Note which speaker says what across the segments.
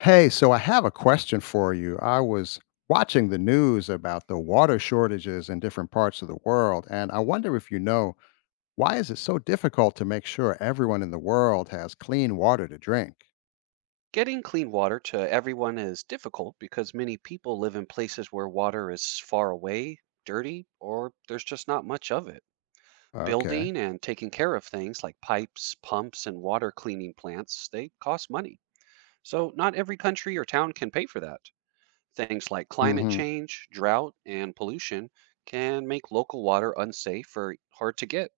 Speaker 1: Hey, so I have a question for you. I was watching the news about the water shortages in different parts of the world, and I wonder if you know why is it so difficult to make sure everyone in the world has clean water to drink?
Speaker 2: Getting clean water to everyone is difficult because many people live in places where water is far away, dirty, or there's just not much of it.
Speaker 1: Okay.
Speaker 2: Building and taking care of things like pipes, pumps, and water cleaning plants, they cost money. So not every country or town can pay for that. Things like climate
Speaker 1: Mhm.
Speaker 2: change, drought, and pollution can make local water unsafe or hard to get.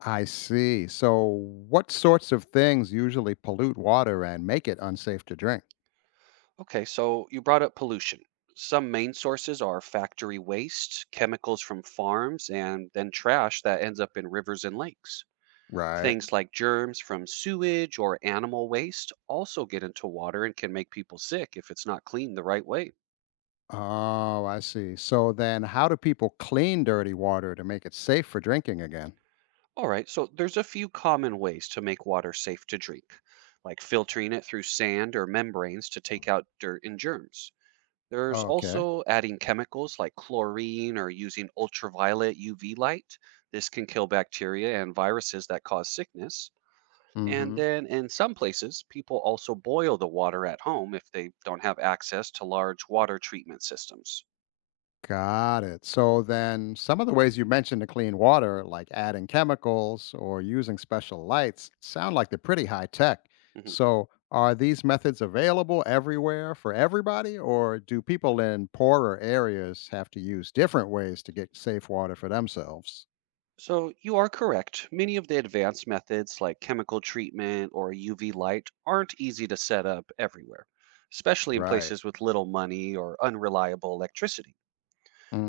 Speaker 1: I see. So, what sorts of things usually pollute water and make it unsafe to drink?
Speaker 2: Okay, so you brought up pollution. Some main sources are factory waste, chemicals from farms, and then trash that ends up in rivers and lakes.
Speaker 1: Right.
Speaker 2: Things like germs from sewage or animal waste also get into water and can make people sick if it's not cleaned the right way.
Speaker 1: Oh, I see. So then how do people clean dirty water to make it safe for drinking again?
Speaker 2: All right, so there's a few common ways to make water safe to drink, like filtering it through sand or membranes to take out dirt and germs. There's
Speaker 1: Okay.
Speaker 2: also adding chemicals like chlorine or using ultraviolet UV light. This can kill bacteria and viruses that cause sickness. And then in some places, people also boil the water at home if they don't have access to large water treatment systems.
Speaker 1: Got it. So then some of the ways you mentioned to clean water, like adding chemicals or using special lights, sound like they're pretty high tech.
Speaker 2: Mhm.
Speaker 1: So are these methods available everywhere for everybody, or do people in poorer areas have to use different ways to get safe water for themselves?
Speaker 2: So you are correct. Many of the advanced methods like chemical treatment or UV light aren't easy to set up everywhere, especially in
Speaker 1: Right.
Speaker 2: places with little money or unreliable electricity.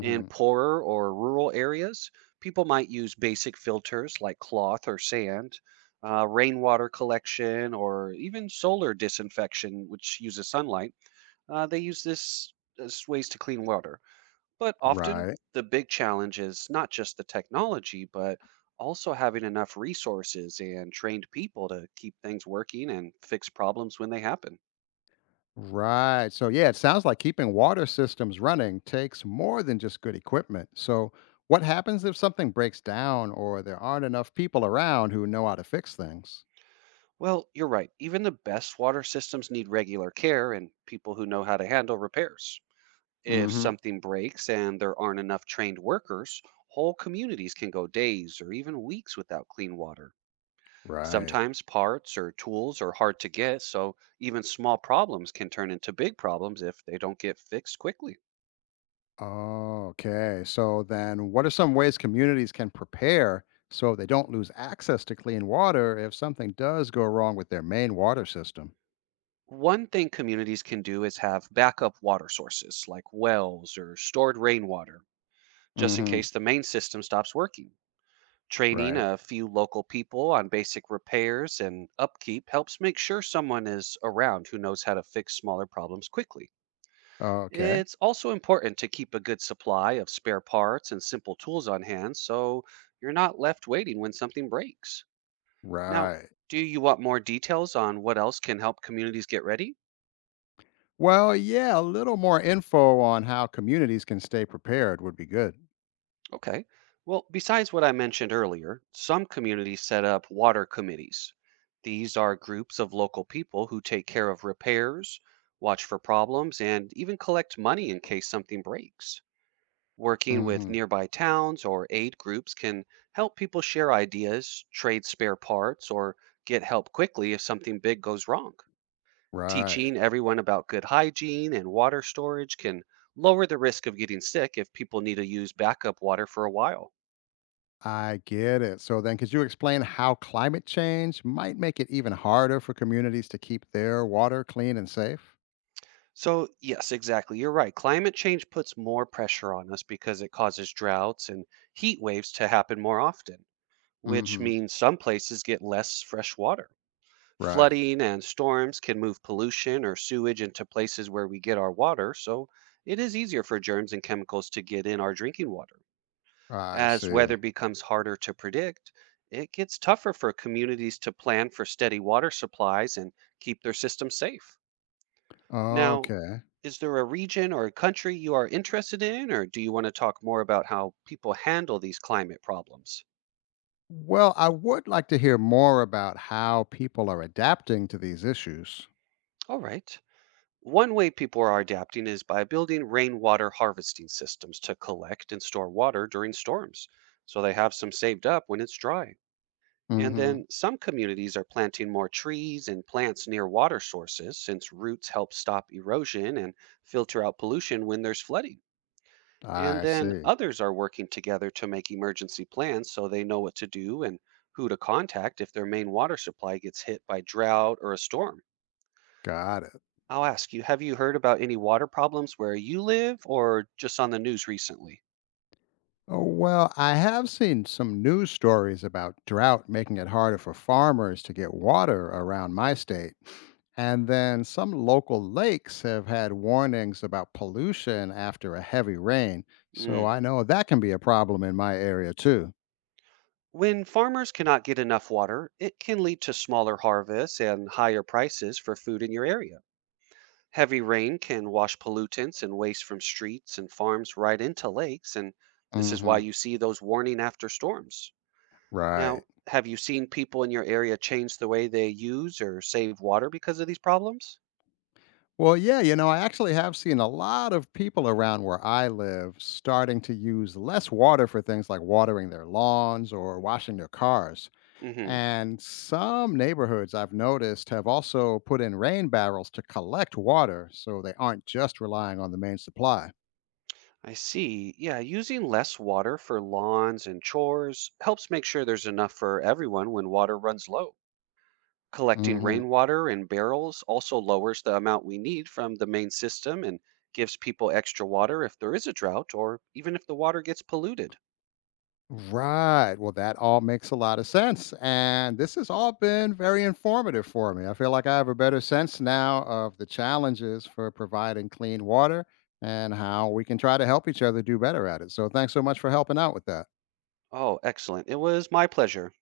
Speaker 2: In poorer or rural areas, people might use basic filters like cloth or sand, rainwater collection, or even solar disinfection, which uses sunlight. They use this as ways to clean water. But often,
Speaker 1: Right.
Speaker 2: the big challenge is not just the technology, but also having enough resources and trained people to keep things working and fix problems when they happen.
Speaker 1: Right. So, yeah, it sounds like keeping water systems running takes more than just good equipment. So, what happens if something breaks down or there aren't enough people around who know how to fix things?
Speaker 2: Well, you're right. Even the best water systems need regular care and people who know how to handle repairs. If
Speaker 1: Hmm.
Speaker 2: something breaks and there aren't enough trained workers, whole communities can go days or even weeks without clean water.
Speaker 1: Right.
Speaker 2: Sometimes parts or tools are hard to get, so even small problems can turn into big problems if they don't get fixed quickly.
Speaker 1: Oh, okay. So, then what are some ways communities can prepare so they don't lose access to clean water if something does go wrong with their main water system?
Speaker 2: One thing communities can do is have backup water sources like wells or stored rainwater, just in
Speaker 1: Hmm.
Speaker 2: case the main system stops working. Training
Speaker 1: Right.
Speaker 2: a few local people on basic repairs and upkeep helps make sure someone is around who knows how to fix smaller problems quickly.
Speaker 1: Okay.
Speaker 2: It's also important to keep a good supply of spare parts and simple tools on hand so you're not left waiting when something breaks. Now,
Speaker 1: Right.
Speaker 2: do you want more details on what else can help communities get ready?
Speaker 1: Well, yeah, a little more info on how communities can stay prepared would be good.
Speaker 2: Okay. Well, besides what I mentioned earlier, some communities set up water committees. These are groups of local people who take care of repairs, watch for problems, and even collect money in case something breaks. Working with
Speaker 1: Hmm.
Speaker 2: nearby towns or aid groups can help people share ideas, trade spare parts, or get help quickly if something big goes wrong.
Speaker 1: Right.
Speaker 2: Teaching everyone about good hygiene and water storage can lower the risk of getting sick if people need to use backup water for a while.
Speaker 1: I get it. So then, could you explain how climate change might make it even harder for communities to keep their water clean and safe?
Speaker 2: So, yes, exactly. You're right. Climate change puts more pressure on us because it causes droughts and heat waves to happen more often, which
Speaker 1: Hmm.
Speaker 2: means some places get less fresh water.
Speaker 1: Right.
Speaker 2: Flooding and storms can move pollution or sewage into places where we get our water, so it is easier for germs and chemicals to get in our drinking water.
Speaker 1: I
Speaker 2: As
Speaker 1: see.
Speaker 2: weather becomes harder to predict, it gets tougher for communities to plan for steady water supplies and keep their systems safe. Now,
Speaker 1: Okay.
Speaker 2: is there a region or a country you are interested in, or do you want to talk more about how people handle these climate problems?
Speaker 1: Well, I would like to hear more about how people are adapting to these issues.
Speaker 2: All right. One way people are adapting is by building rainwater harvesting systems to collect and store water during storms, so they have some saved up when it's dry. And
Speaker 1: Hmm.
Speaker 2: then some communities are planting more trees and plants near water sources since roots help stop erosion and filter out pollution when there's flooding. And
Speaker 1: I
Speaker 2: then
Speaker 1: see.
Speaker 2: others are working together to make emergency plans so they know what to do and who to contact if their main water supply gets hit by drought or a storm.
Speaker 1: Got it.
Speaker 2: I'll ask you, have you heard about any water problems where you live or just on the news recently?
Speaker 1: Oh, well, I have seen some news stories about drought making it harder for farmers to get water around my state. And then some local lakes have had warnings about pollution after a heavy rain. So
Speaker 2: Mm.
Speaker 1: I know that can be a problem in my area too.
Speaker 2: When farmers cannot get enough water, it can lead to smaller harvests and higher prices for food in your area. Heavy rain can wash pollutants and waste from streets and farms right into lakes, and this is why
Speaker 1: Hmm.
Speaker 2: you see those warning after storms.
Speaker 1: Right.
Speaker 2: Now, have you seen people in your area change the way they use or save water because of these problems?
Speaker 1: Well, yeah, I actually have seen a lot of people around where I live starting to use less water for things like watering their lawns or washing their cars.
Speaker 2: Mm-hmm.
Speaker 1: And some neighborhoods I've noticed have also put in rain barrels to collect water so they aren't just relying on the main supply.
Speaker 2: I see. Yeah, using less water for lawns and chores helps make sure there's enough for everyone when water runs low. Collecting
Speaker 1: Hmm.
Speaker 2: rainwater in barrels also lowers the amount we need from the main system and gives people extra water if there is a drought or even if the water gets polluted.
Speaker 1: Right. Well, that all makes a lot of sense. And this has all been very informative for me. I feel like I have a better sense now of the challenges for providing clean water and how we can try to help each other do better at it. So, thanks so much for helping out with that.
Speaker 2: Oh, excellent. It was my pleasure.